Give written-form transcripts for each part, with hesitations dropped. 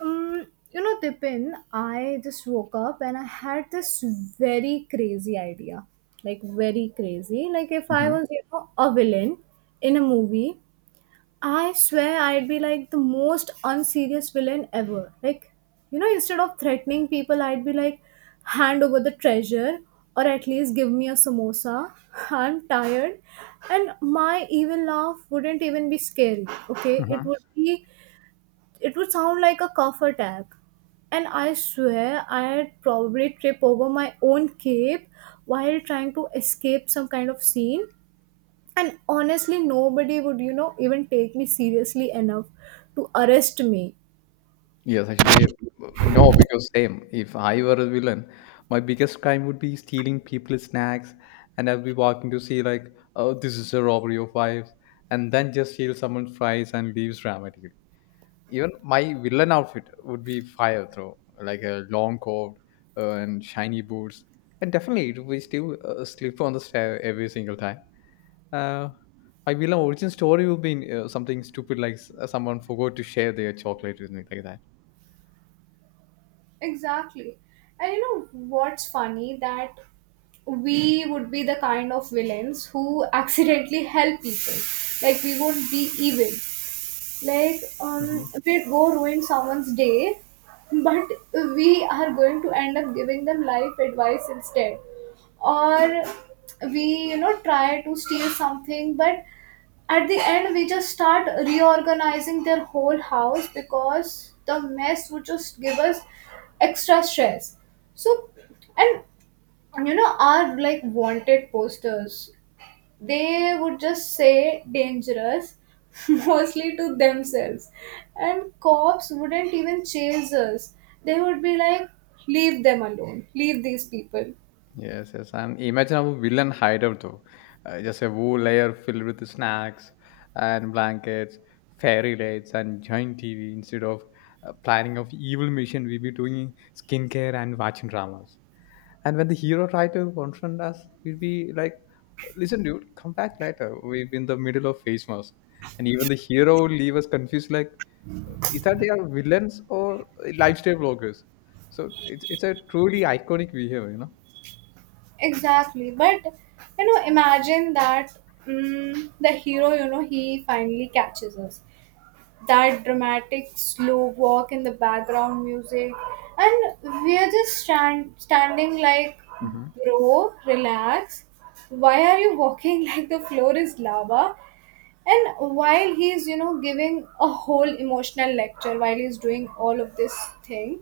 Tipin, I just woke up and I had this very crazy idea. Like, very crazy. Like, if I Mhm. was, a villain in a movie, I swear I'd be like the most unserious villain ever. Like, instead of threatening people, I'd be like, hand over the treasure or at least give me a samosa. I'm tired. And my evil laugh wouldn't even be scary, okay? It Mhm. would be it would sound like a cough attack. And I swear I'd probably trip over my own cape while trying to escape some kind of scene. And honestly, nobody would, even take me seriously enough to arrest me. Yes, actually, no, because same. If I were a villain, my biggest crime would be stealing people's snacks, and I'll be walking to see like, oh, this is a robbery of wives, and then just steal someone's fries and leaves dramatically. Even my villain outfit would be fire throw, like a long coat and shiny boots. And definitely, it will still slip on the stair every single time. Uh, my villain origin story will be something stupid like someone forgot to share their chocolate with me, like that. Exactly. And you know what's funny that we would be the kind of villains who accidentally help people. Like we won't be evil, like Mhm. did go ruin someone's day, but we are going to end up giving them life advice instead. Or we, try to steal something, but at the end we just start reorganizing their whole house because the mess would just give us extra stress. So, and, you know, our like wanted posters, they would just say dangerous, mostly to themselves. And cops wouldn't even chase us, they would be like, leave them alone, leave these people. Yes, yes. And imagine a villain hideout though. Just a whole layer filled with snacks and blankets, fairy lights, and giant TV. Instead of planning of evil mission, we be doing skincare and watching dramas. And when the hero try to confront us, we'll be like, "Listen, dude, come back later. We've been in the middle of face mask." And even the hero will leave us confused, like, Is that they are villains or lifestyle vloggers?" So it's a truly iconic behavior, you know. Exactly. But you know, imagine that, the hero, you know, he finally catches us. That dramatic slow walk in the background music, and we're just standing like, Mm-hmm. bro, relax, why are you walking like the floor is lava? And while he's, you know, giving a whole emotional lecture, while he's doing all of this thing,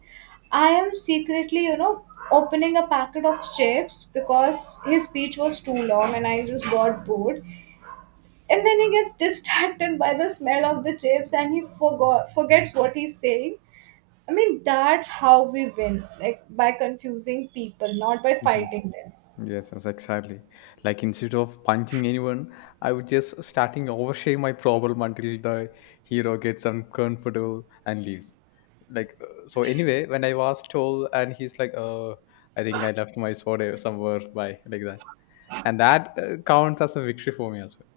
I am secretly, you know, opening a packet of chips because his speech was too long and I just got bored. And then he gets distracted by the smell of the chips and he forgot forgets what he's saying. I mean, that's how we win, like by confusing people, not by Mhm. fighting them. Yes, yes, exactly. Like instead of punching anyone, I would just starting overshare my problem until the hero gets uncomfortable and leaves. Like so. Anyway, when I was told, and he's like, I think I left my sword somewhere by like that," and that counts as a victory for me as well.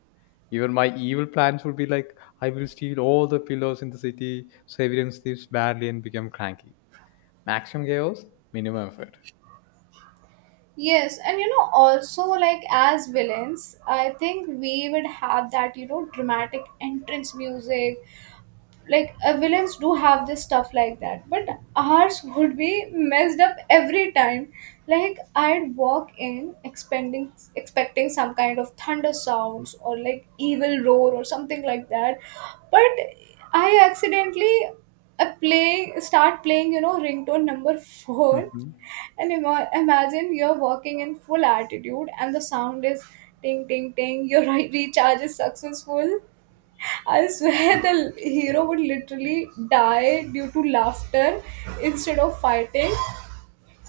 Even my evil plans would be like, "I will steal all the pillows in the city, so everyone sleeps badly and become cranky." Maximum chaos, minimum effort. Yes, and you know, also like as villains, I think we would have that, you know, dramatic entrance music, like villains do have this stuff like that, but ours would be messed up every time. Like I'd walk in expecting some kind of thunder sounds or like evil roar or something like that, but I accidentally, play start playing you know, ringtone number 4. And imagine you're walking in full attitude and the sound is ting ting ting, your recharge is successful. I swear the hero would literally die due to laughter instead of fighting.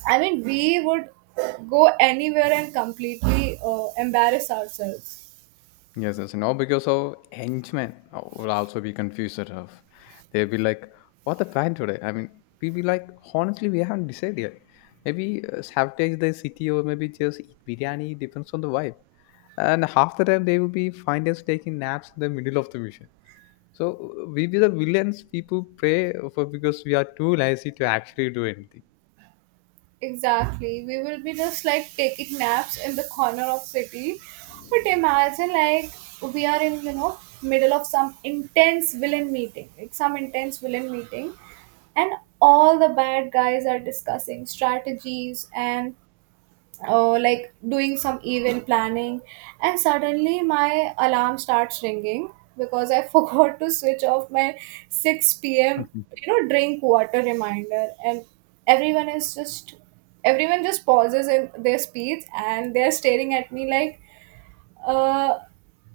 I mean, we would go anywhere and completely embarrass ourselves. Yes, yes, no, because of henchmen will also be confused at of. They'll be like, "What the plan today?" I mean, we'll be like, honestly, we haven't decided yet. Maybe sabotage the city or maybe just eat biryani. Depends on the vibe. And half the time they will be find us taking naps in the middle of the mission. So we be the villains people pray for because we are too lazy to actually do anything. Exactly. We will be just like taking naps in the corner of city. But imagine like we are in, you know, middle of some intense villain meeting, like some intense villain meeting, and all the bad guys are discussing strategies and, like doing some event planning, and suddenly my alarm starts ringing because I forgot to switch off my 6 p.m. you know, drink water reminder. And everyone is just everyone just pauses in their speech and they're staring at me like, uh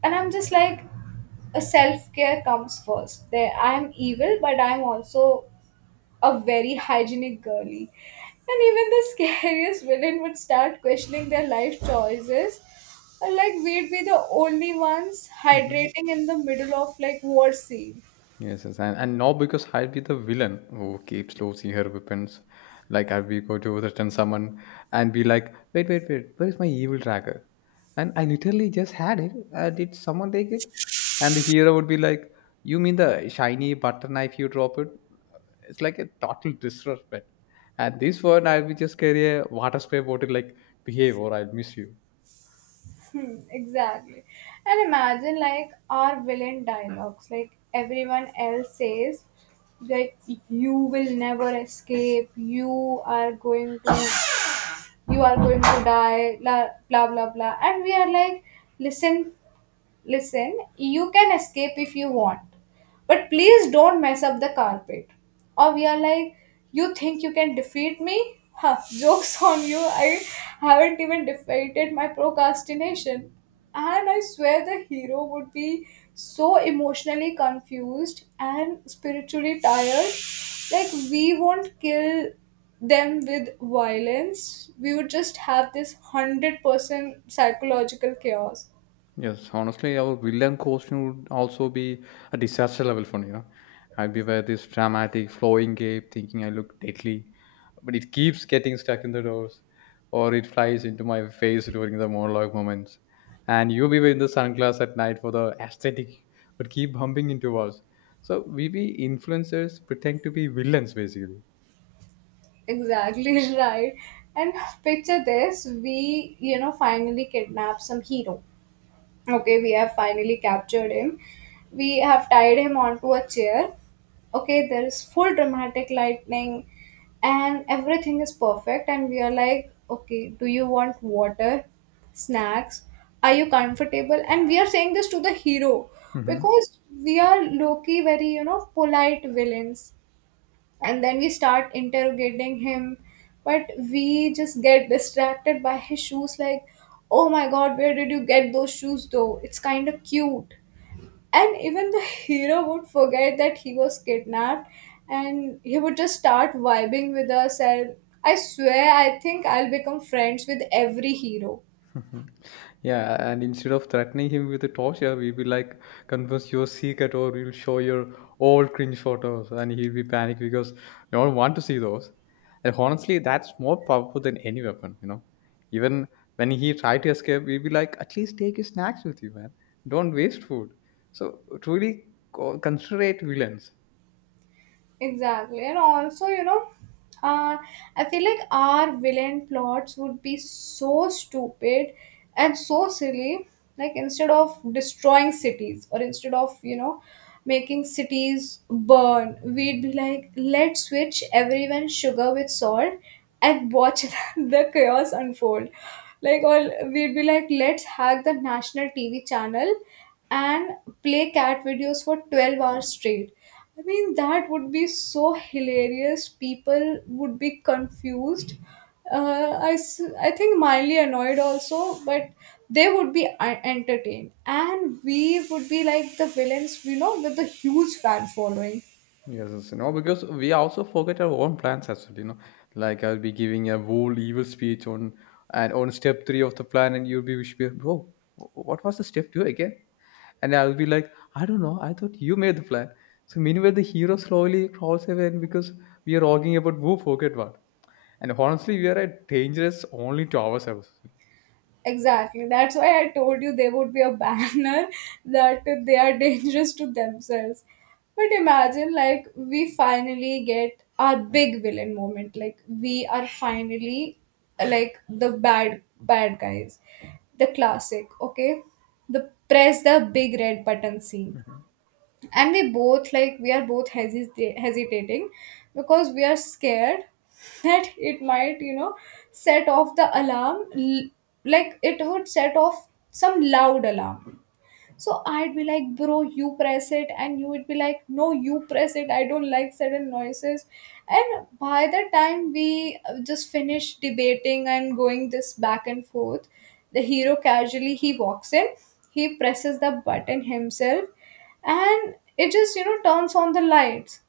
and I'm just like, a self-care comes first. There I am evil, but I'm also a very hygienic girly. And even the scariest villain would start questioning their life choices. Like we'd be the only ones hydrating in the middle of like war scene. Yes, yes, and now because I'll be the villain who keeps losing her weapons. Like I'll be go to return someone and be like, wait, wait, wait, where is my evil dagger? And I literally just had it. Did someone take it? And the hero would be like, you mean the shiny butter knife you drop it? It's like a total disrespect. And this one I'll be just carry a water spray bottle like, behave or I'll miss you. Hmm, exactly. And imagine like our villain dialogues, like everyone else says, like, you will never escape, you are going to die, blah blah blah, blah. And we are like, listen listen, you can escape if you want, but please don't mess up the carpet. Or we are like, you think you can defeat me? Huh, joke's on you, I haven't even defeated my procrastination. And I swear the hero would be so emotionally confused and spiritually tired. Like, we won't kill them with violence, we would just have this 100% psychological chaos. Yes, honestly, our villain costume would also be a disaster level for me. You know? I'd be wearing this dramatic flowing cape, thinking I look deadly, but it keeps getting stuck in the doors, or it flies into my face during the monologue moments. And you be wearing the sunglasses at night for the aesthetic, but keep bumping into walls. So we be influencers pretend to be villains basically. Exactly. Right. And picture this, we, you know, finally kidnap some hero. Okay, we have finally captured him. We have tied him onto a chair. Okay, there is full dramatic lightning and everything is perfect. And we are like, okay, do you want water, snacks? Are you comfortable? And we are saying this to the hero Mhm. because we are low key, very, you know, polite villains. And then we start interrogating him, but we just get distracted by his shoes like, oh my god, where did you get those shoes, though? It's kind of cute. And even the hero would forget that he was kidnapped, and he would just start vibing with us. And I swear I think I'll become friends with every hero. Mhm. Yeah, and instead of threatening him with the torture, we'll be like, confess your secret or we'll show your old cringe photos. And he'll be panicked because no one want to see those. And honestly, that's more powerful than any weapon, you know. Even when he tried to escape, we'll be like, at least take your snacks with you, man. Don't waste food. So truly considerate villains. Exactly. And also, you know, uh, I feel like our villain plots would be so stupid and so silly. Like, instead of destroying cities, or instead of, you know, making cities burn, we'd be like, let's switch everyone sugar with salt and watch the chaos unfold. Like, or we'd be like, let's hack the national TV channel and play cat videos for 12 hours straight. I mean, that would be so hilarious. People would be confused. I think mildly annoyed also, but they would be entertained. And we would be like the villains, you know, with the huge fan following. Yes, yes, you know, because we also forget our own plans as well, you know. Like I'll be giving a whole evil speech on and on step three of the plan and you'll be wish me, bro, what was the step two again? And I'll be like, I don't know, I thought you made the plan. So meanwhile the hero slowly crawls away and because we are arguing about who forget what. And honestly we are at dangerous only to ourselves. Exactly. That's why I told you there would be a banner that they are dangerous to themselves. But imagine, like, we finally get our big villain moment. Like, we are finally, like, the bad, bad guys. The classic, okay? The press the big red button scene, and we both like, we are both hesitating because we are scared that it might, you know, set off like it would set off some loud alarm. So I'd be like, bro, you press it, and you would be like, no, you press it. I don't like sudden noises. And by the time we just finished debating and going this back and forth, the hero casually he walks in, he presses the button himself, and it just, you know, turns on the lights.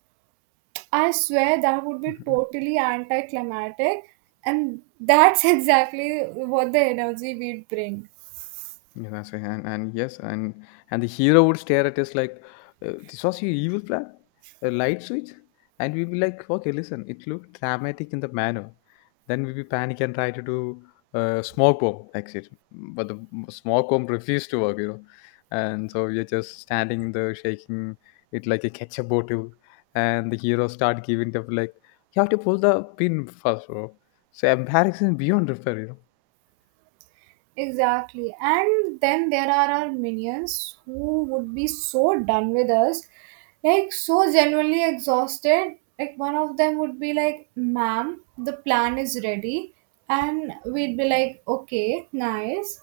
I swear that would be Mhm. totally anticlimactic, and that's exactly what the energy we'd bring. Yeah, that's right. And yes, and the hero would stare at us like, "This was your evil plan, a light switch," and we'd be like, "Okay, listen, it looked dramatic in the manner." Then we'd be panic and try to do smoke bomb exit, but the smoke bomb refused to work, you know. And so we're just standing there, shaking it like a ketchup bottle, and the hero start giving up like, "You have to pull the pin first, bro." So embarrassing beyond repair, you know. Exactly. And then there are our minions who would be so done with us, like so genuinely exhausted. Like one of them would be like, ma'am, the plan is ready. And we'd be like, okay, nice.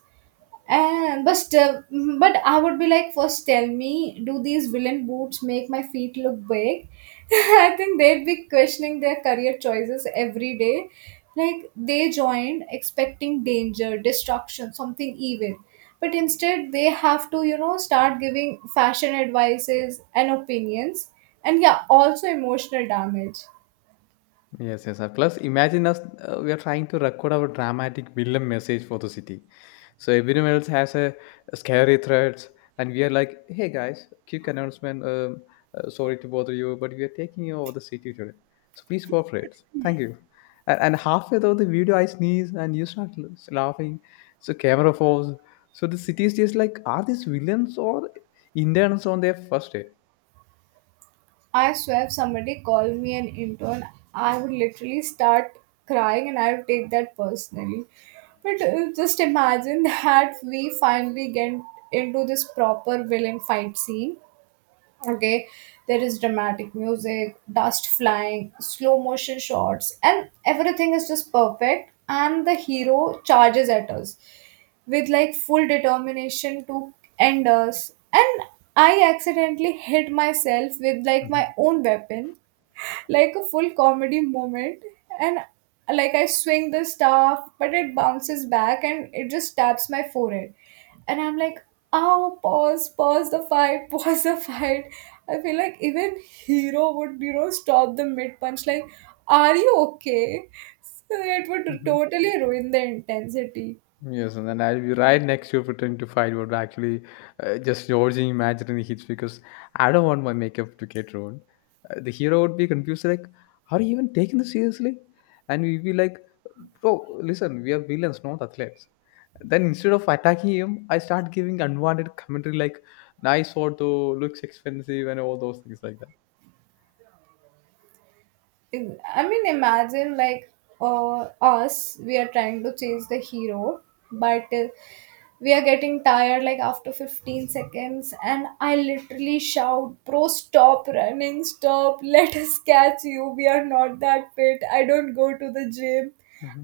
And but still, mhm, but I would be like, first tell me, do these villain boots make my feet look big? I think they'd be questioning their career choices every day. Like they joined expecting danger, destruction, something evil. But instead, they have to, you know, start giving fashion advices and opinions, and yeah, also emotional damage. Yes, yes. Sir. Plus, imagine us, we are trying to record our dramatic villain message for the city. So everyone else has a, scary threats, and we are like, hey guys, quick announcement. Sorry to bother you, but we are taking you over the city today. So please cooperate. Thank you. And halfway through the video, I sneeze and you start laughing. So camera falls. So the city is just like, are these villains or interns on their first day? I swear if somebody called me an intern, I would literally start crying and I would take that personally. But just imagine that we finally get into this proper villain fight scene. Okay, there is dramatic music, dust flying, slow motion shots, and everything is just perfect. And the hero charges at us with like full determination to end us, and I accidentally hit myself with like my Mhm. own weapon. Like a full comedy moment. And like, I swing the staff, but it bounces back and it just taps my forehead, and I'm like, ow, pause, pause the fight, pause the fight. I feel like even hero would, you know, stop the mid punch like, are you okay? So it would Mhm. totally ruin the intensity. Yes, and then I'll be right next to you pretending to fight, but actually just dodging imaginary hits because I don't want my makeup to get ruined. The hero would be confused, like, are you even taking this seriously? And we'd be like, bro, listen, we are villains, not athletes. Then instead of attacking him, I start giving unwanted commentary like, nice auto, looks expensive, and all those things like that. I mean, imagine like, us, we are trying to chase the hero, but we are getting tired like after 15 seconds, and I literally shout, bro, stop running, stop, let us catch you. We are not that fit. I don't go to the gym.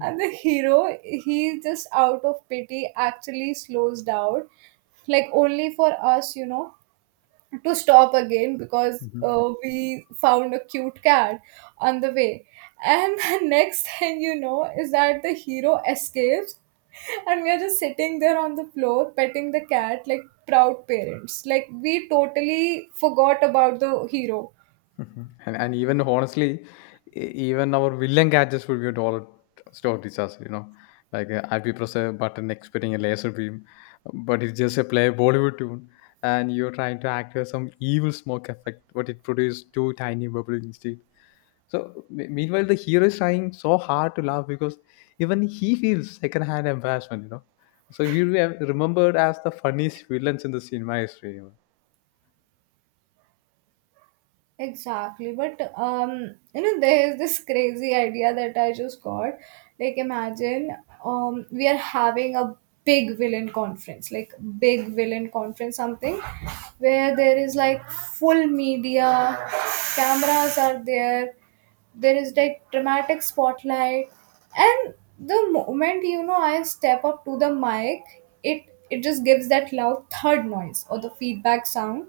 And the hero, he just out of pity actually slows down, like only for us, you know, to stop again because Hmm. we found a cute cat on the way. And the next thing you know is that the hero escapes, and we are just sitting there on the floor petting the cat like proud parents. Like, we totally forgot about the hero. Mhm. And even honestly, even our villain gadgets will be dollar store disaster. You know, like IP press a button expecting a laser beam, but it's just a play Bollywood tune, and you're trying to act as some evil smoke effect, but it produced two tiny bubbles instead. So meanwhile, the hero is trying so hard to laugh because even he feels secondhand embarrassment. You know, so we will be remembered as the funniest villains in the cinema history. You know? Exactly, but you know, there's this crazy idea that I just got. Like, imagine we are having a big villain conference, like big villain conference, something, where there is like full media, cameras are there, there is like dramatic spotlight, and the moment you know I step up to the mic, it it just gives that loud third noise or the feedback sound.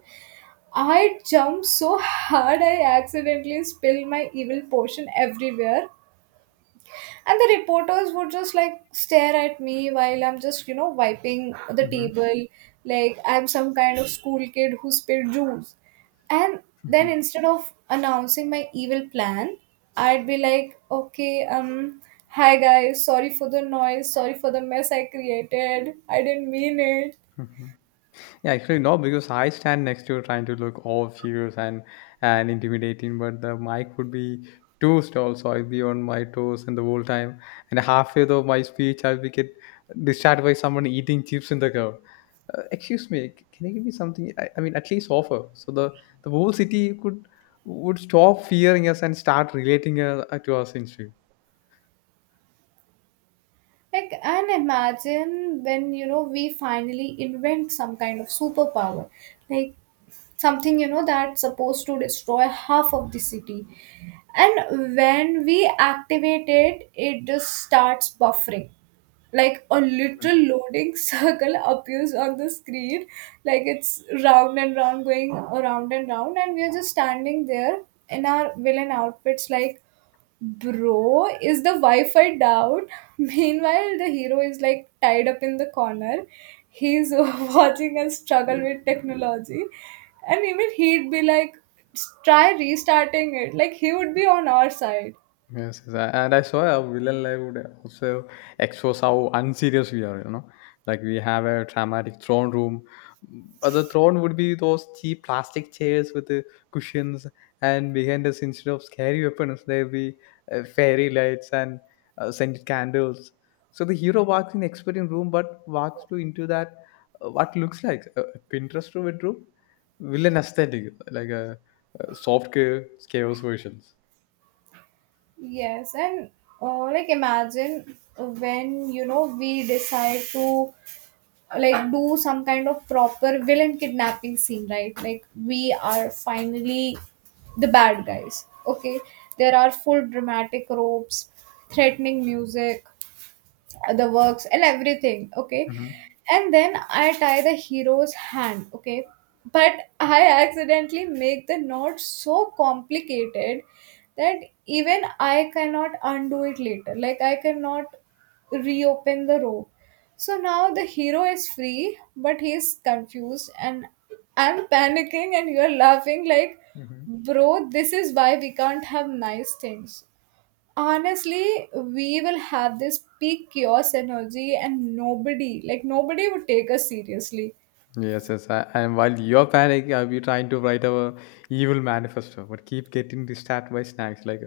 I jumped so hard I accidentally spilled my evil potion everywhere. And the reporters would just like stare at me while I'm just, you know, wiping the Mhm. table like I'm some kind of school kid who spilled juice. And then Mhm. instead of announcing my evil plan, I'd be like, okay, hi guys, sorry for the noise, sorry for the mess I created. I didn't mean it. Mhm. Yeah, actually no, because I stand next to you trying to look all fierce and intimidating, but the mic would be too tall, so I'd be on my toes and the whole time. And halfway through my speech, I'll be get distracted by someone eating chips in the crowd. Excuse me, can you give me something? I mean, at least offer. So the whole city could would stop fearing us and start relating to us instead. Like, and imagine when, you know, we finally invent some kind of superpower. Like, something, you know, that's supposed to destroy half of the city. And when we activate it, it just starts buffering. Like a literal loading circle appears on the screen, like it's round and round, going around and round, and we are just standing there in our villain outfits, like bro, is the Wi-Fi down? Meanwhile, the hero is like tied up in the corner. He's watching us struggle with technology. And even he'd be like, try restarting it. Like he would be on our side. Yes, yes, and I saw a villain live would also expose how unserious we are, you know. Like we have a dramatic throne room, but the throne would be those cheap plastic chairs with the cushions, and behind us, instead of scary weapons, there'll be fairy lights and scented candles. So the hero walks in expert room, but walks to into that what looks like a Pinterest room bedroom, villain aesthetic, like a soft chaos versions. Yes, and like imagine when, you know, we decide to like do some kind of proper villain kidnapping scene, right? Like we are finally the bad guys, okay? There are full dramatic ropes, threatening music, the works and everything, okay? Hmm. And then I tie the hero's hand, okay, but I accidentally make the knot so complicated that even I cannot undo it later, like I cannot reopen the rope. So now the hero is free, but he's confused, and I'm panicking and you're laughing like, Hmm. bro, this is why we can't have nice things. Honestly, we will have this peak chaos energy and nobody, like nobody would take us seriously. Yes, yes. I, and while you're panicking, I'll be trying to write our evil manifesto, but keep getting distracted by snacks. Like,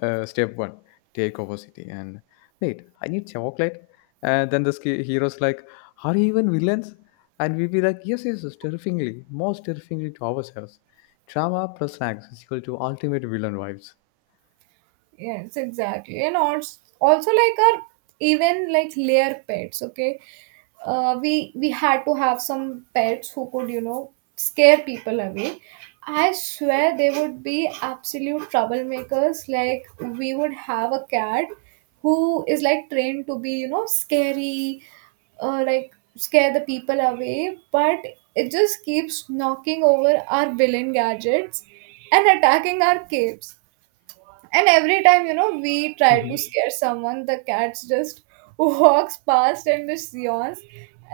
step one, take over city. And wait, I need chocolate. And then the hero's like, are you even villains? And we'll be like, yes, yes, yes, terrifyingly, most terrifyingly to ourselves. Drama plus snacks is equal to ultimate villain vibes. Yes, exactly. And also, also like our even like layer pets, okay? We had to have some pets who could, you know, scare people away. I swear they would be absolute troublemakers. Like we would have a cat who is like trained to be, you know, scary, like scare the people away, but it just keeps knocking over our villain gadgets and attacking our capes. And every time, you know, we try to scare someone, the cats just walks past and just yawns.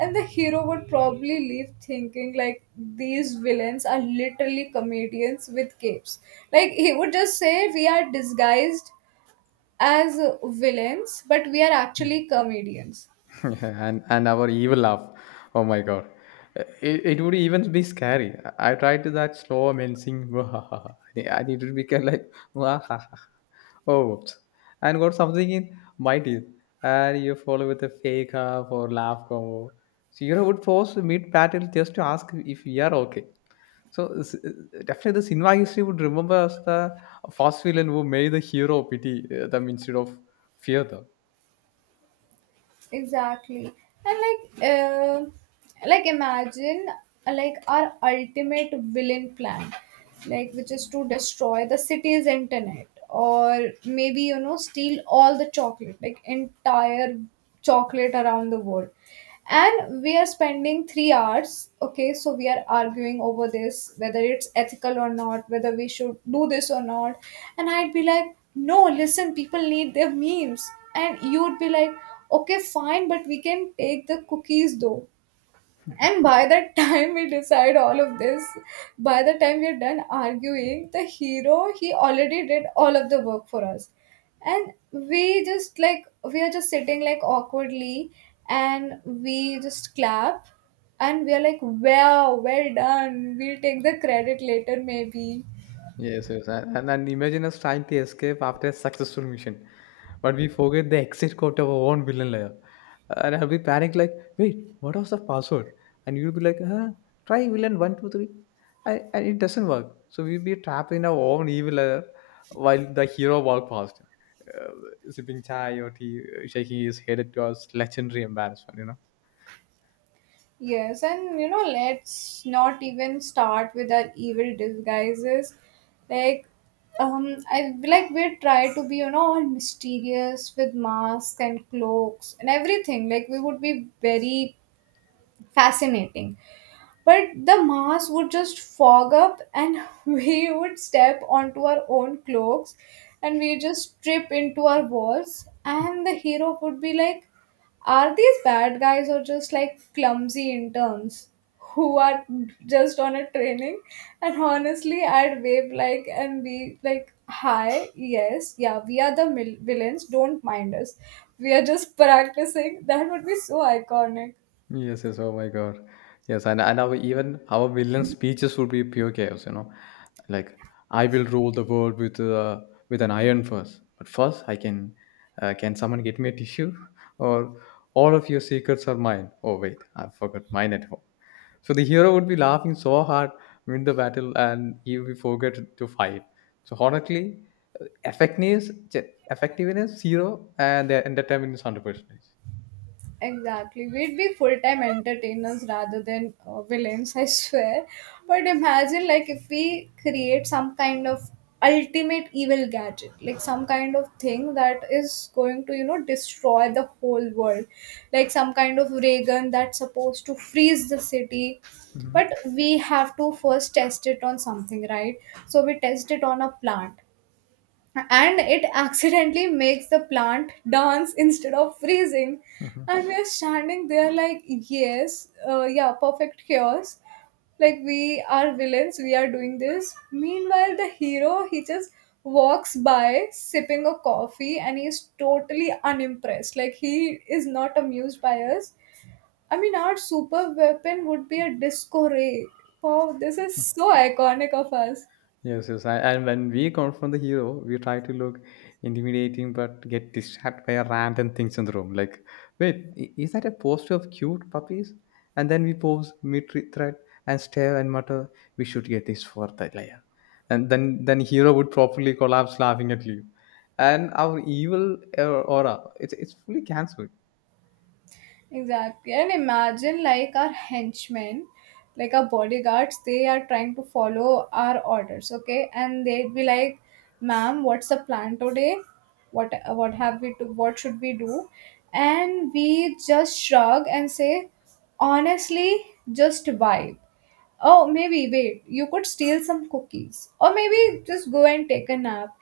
And the hero would probably leave thinking like these villains are literally comedians with capes. Like he would just say we are disguised as villains, but we are actually comedians. And our evil laugh. Oh my god. It would even be scary. I tried to that slow mincing. I need to become like oh whoops. And got something in my teeth. And you follow with a fake laugh or laugh combo. So you would pause mid battle just to ask if we are okay. So definitely the cinema history would remember us the fast villain who made the hero pity them instead of fear them. Exactly, and like imagine like our ultimate villain plan, like which is to destroy the city's internet or maybe, you know, steal all the chocolate, like entire chocolate around the world. And we are spending 3 hours, okay, so we are arguing over this, whether it's ethical or not, whether we should do this or not. And I'd be like, no, listen, people need their memes. And you'd be like, okay, fine, but we can take the cookies though. And by the time we decide all of this, by the time we're done arguing, the hero, he already did all of the work for us. And we just like, we are just sitting like awkwardly, and we just clap, and we are like, wow, well done. We'll take the credit later, maybe. Yes, yes. And imagine us trying to escape after a successful mission. But we forget the exit code of our own villain layer. And I'll be panicked like, wait, what was the password? And you'll be like, huh, try villain one, two, three. I, and it doesn't work. So we'll be trapped in our own evil layer while the hero walk past. Uh, sipping chai or tea, shaking his head at us, legendary embarrassment, you know. Yes, and you know, let's not even start with our evil disguises. Like, I like we try to be, you know, all mysterious with masks and cloaks and everything. Like, we would be very fascinating. But the mass would just fog up, and we would step onto our own cloaks, and we just trip into our walls. And the hero would be like, are these bad guys or just like clumsy interns who are just on a training? And honestly, I'd wave like and be like, hi, yes, yeah, we are the villains, don't mind us. We are just practicing. That would be so iconic. Yes, yes. Oh my God. Yes, and our even our villain speeches would be pure chaos. You know, like I will rule the world with an iron first. But first, I can someone get me a tissue? Or all of your secrets are mine. Oh wait, I forgot mine at home. So the hero would be laughing so hard win the battle, and he will forget to fight. So honestly, uh, effectiveness effectiveness zero, and their entertainment is 100%. Exactly. We'd be full time entertainers rather than villains, I swear. But imagine, like, if we create some kind of ultimate evil gadget, like some kind of thing that is going to, you know, destroy the whole world, like some kind of ray gun that's supposed to freeze the city. Mm-hmm. But we have to first test it on something, right? So we test it on a plant, and it accidentally makes the plant dance instead of freezing. And we are standing there like, yes, yeah, perfect chaos. Like we are villains, we are doing this. Meanwhile the hero, he just walks by sipping a coffee, and he's totally unimpressed. Like he is not amused by us. I mean, our super weapon would be a disco ray. Wow, this is so iconic of us. Yes, yes. I, and when we confront the hero, we try to look intimidating but get distracted by a random things in the room. Like, wait, is that a poster of cute puppies? And then we pause mid thread and stare and mutter, we should get this for the layer. And then hero would properly collapse laughing at you. And our evil aura, it's fully cancelled. Exactly. And imagine like our henchmen, like our bodyguards, they are trying to follow our orders, okay? And they'd be like, "Ma'am, what's the plan today? What what have we to what should we do?" And we just shrug and say, "Honestly, just vibe." Oh, maybe wait, you could steal some cookies. Or maybe just go and take a nap.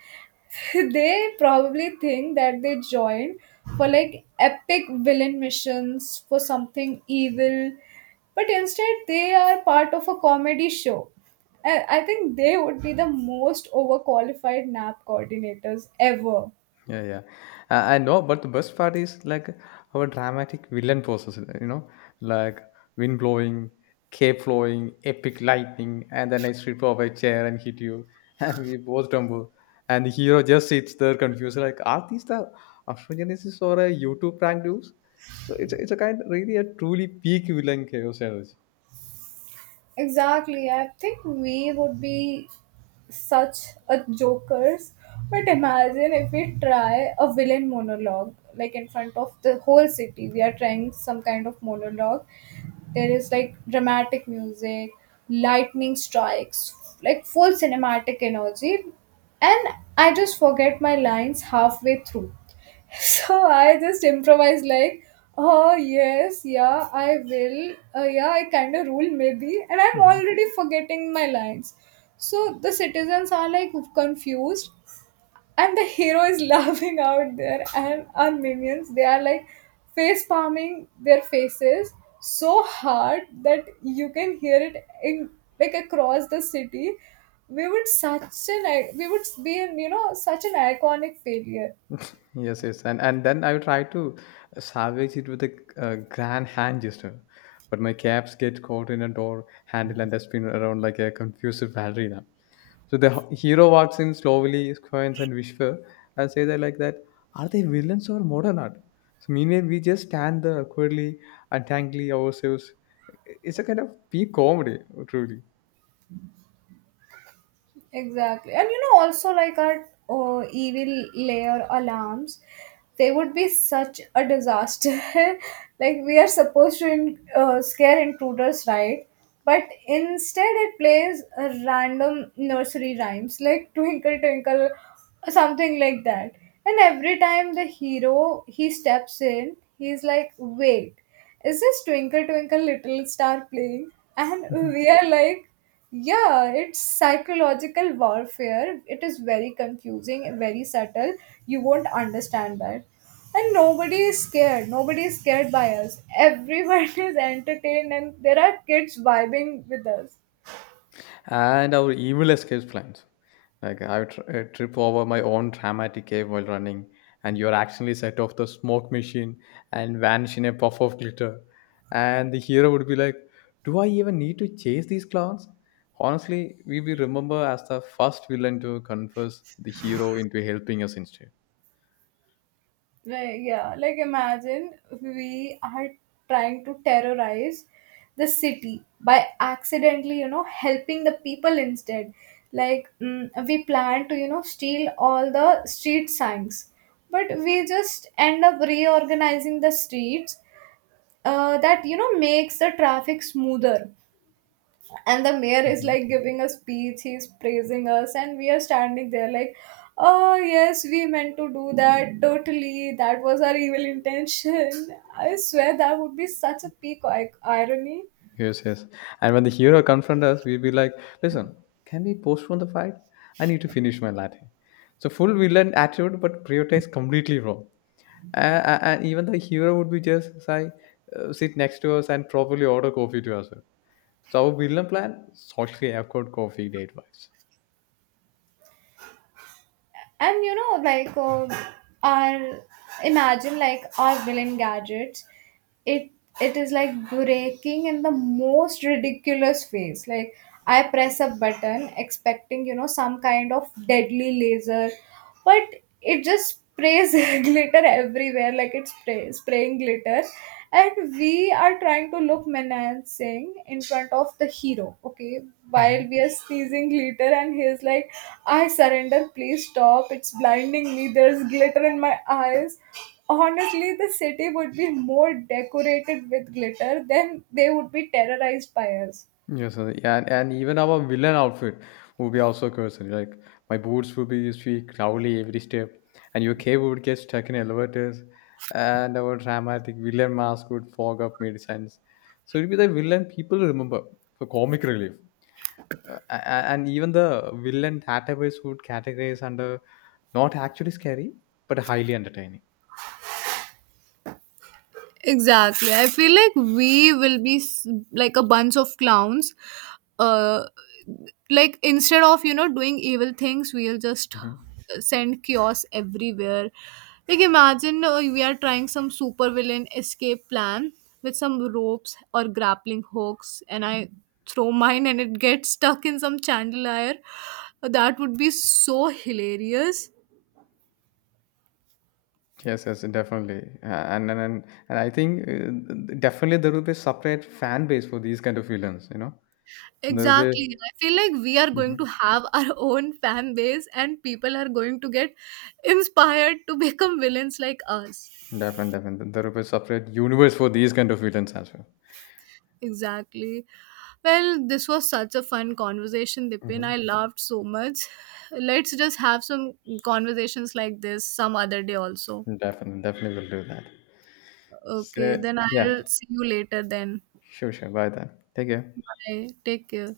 They probably think that they joined for like epic villain missions for something evil, but instead they are part of a comedy show. And I think they would be the most overqualified nap coordinators ever. Yeah, yeah. I know, but the best part is like our dramatic villain process, you know, like wind blowing, cape flowing, epic lightning, and then I strip off a chair and hit you, and we both tumble. And the hero just sits there confused, like, are these the Afrogenesis or a YouTube prank dudes? So it's a kind really a truly peak villain chaos energy. Exactly. I think we would be such a jokers. But imagine if we try a villain monologue, like in front of the whole city. We are trying some kind of monologue. There is like dramatic music, lightning strikes, like full cinematic energy. And I just forget my lines halfway through. So I just improvised like, oh yes, yeah, I will. Yeah, I kind of rule maybe, and I'm already forgetting my lines. So the citizens are like confused, and the hero is laughing out there, and our minions, they are like face palming their faces so hard that you can hear it in like across the city. We would such an, we would be in, you know, such an iconic failure. Yes, yes, and then I try to salvage it with a grand hand gesture, but my caps get caught in a door handle and I spin around like a confused ballerina. So the hero walks in slowly, squints and whispers and say that like that, are they villains or modern art? So meanwhile, we just stand there awkwardly, untangling ourselves. It's a kind of peak comedy, truly. Exactly. And you know, also like our evil layer alarms, they would be such a disaster. Like, we are supposed to scare intruders, right? But instead, it plays a random nursery rhymes like twinkle twinkle, something like that. And every time the hero, he steps in, he's like, wait, is this Twinkle Twinkle Little Star playing? And Mm-hmm. we are like, yeah, it's psychological warfare. It is very confusing, very subtle. You won't understand that. And nobody is scared. Nobody is scared by us. Everyone is entertained, and there are kids vibing with us. And our evil escape plans. Like I would trip over my own dramatic cave while running, and you are accidentally set off the smoke machine and vanish in a puff of glitter. And the hero would be like, "Do I even need to chase these clowns?" Honestly, we will remember as the first villain to converse the hero into helping us instead. Like, yeah, like imagine we are trying to terrorize the city by accidentally, you know, helping the people instead. Like, we plan to, you know, steal all the street signs, but we just end up reorganizing the streets that, you know, makes the traffic smoother. And the mayor Hı is hı. like giving a speech, he's praising us, and we are standing there like, oh yes, we meant to do that, totally, that was our evil intention. I swear that would be such a peak irony. Yes, yes. And when the hero confront us, we'll be like, listen, can we postpone the fight? I need to finish my latte. So full villain attitude, but prioritized completely wrong. And even the hero would be just say, sit next to us and probably order coffee to us. So our villain plan socially awkward coffee date vibes. And you know, like our, imagine like our villain gadgets, it it is like breaking in the most ridiculous ways. Like I press a button expecting, you know, some kind of deadly laser, but it just sprays glitter everywhere. Like it's spraying glitter. And we are trying to look menacing in front of the hero, okay, while we are sneezing glitter, and he's like, I surrender, please stop, it's blinding me, there's glitter in my eyes. Honestly, the city would be more decorated with glitter than they would be terrorized by us. Yes, sir. Yeah, and even our villain outfit would be also cursed. Like my boots would be squeak loudly every step, and your cable would get stuck in elevators, and our dramatic villain mask would fog up mid sense. So it'd be the villain people remember for comic relief, and even the villain database would categorize under not actually scary but highly entertaining. Exactly. I feel like we will be like a bunch of clowns. Uh, like instead of, you know, doing evil things, we'll just Mhm. send chaos everywhere. Like imagine we are trying some super villain escape plan with some ropes or grappling hooks, and I throw mine and it gets stuck in some chandelier. That would be so hilarious. Yes, yes, definitely. And I think definitely there will be separate fan base for these kind of villains. You know, there will Exactly. be I feel like we are going to mm-hmm. have our own fan base, and people are going to get inspired to become villains like us. Definitely, definitely there will be separate universe for these kind of villains as well. Exactly. Well, this was such a fun conversation, Dipin. Hmm. I loved so much. Let's just have some conversations like this some other day also. Definitely, definitely will do that. So Okay, then yeah, I'll see you later then. sure, sure. Bye then. Take care. Bye. Take care.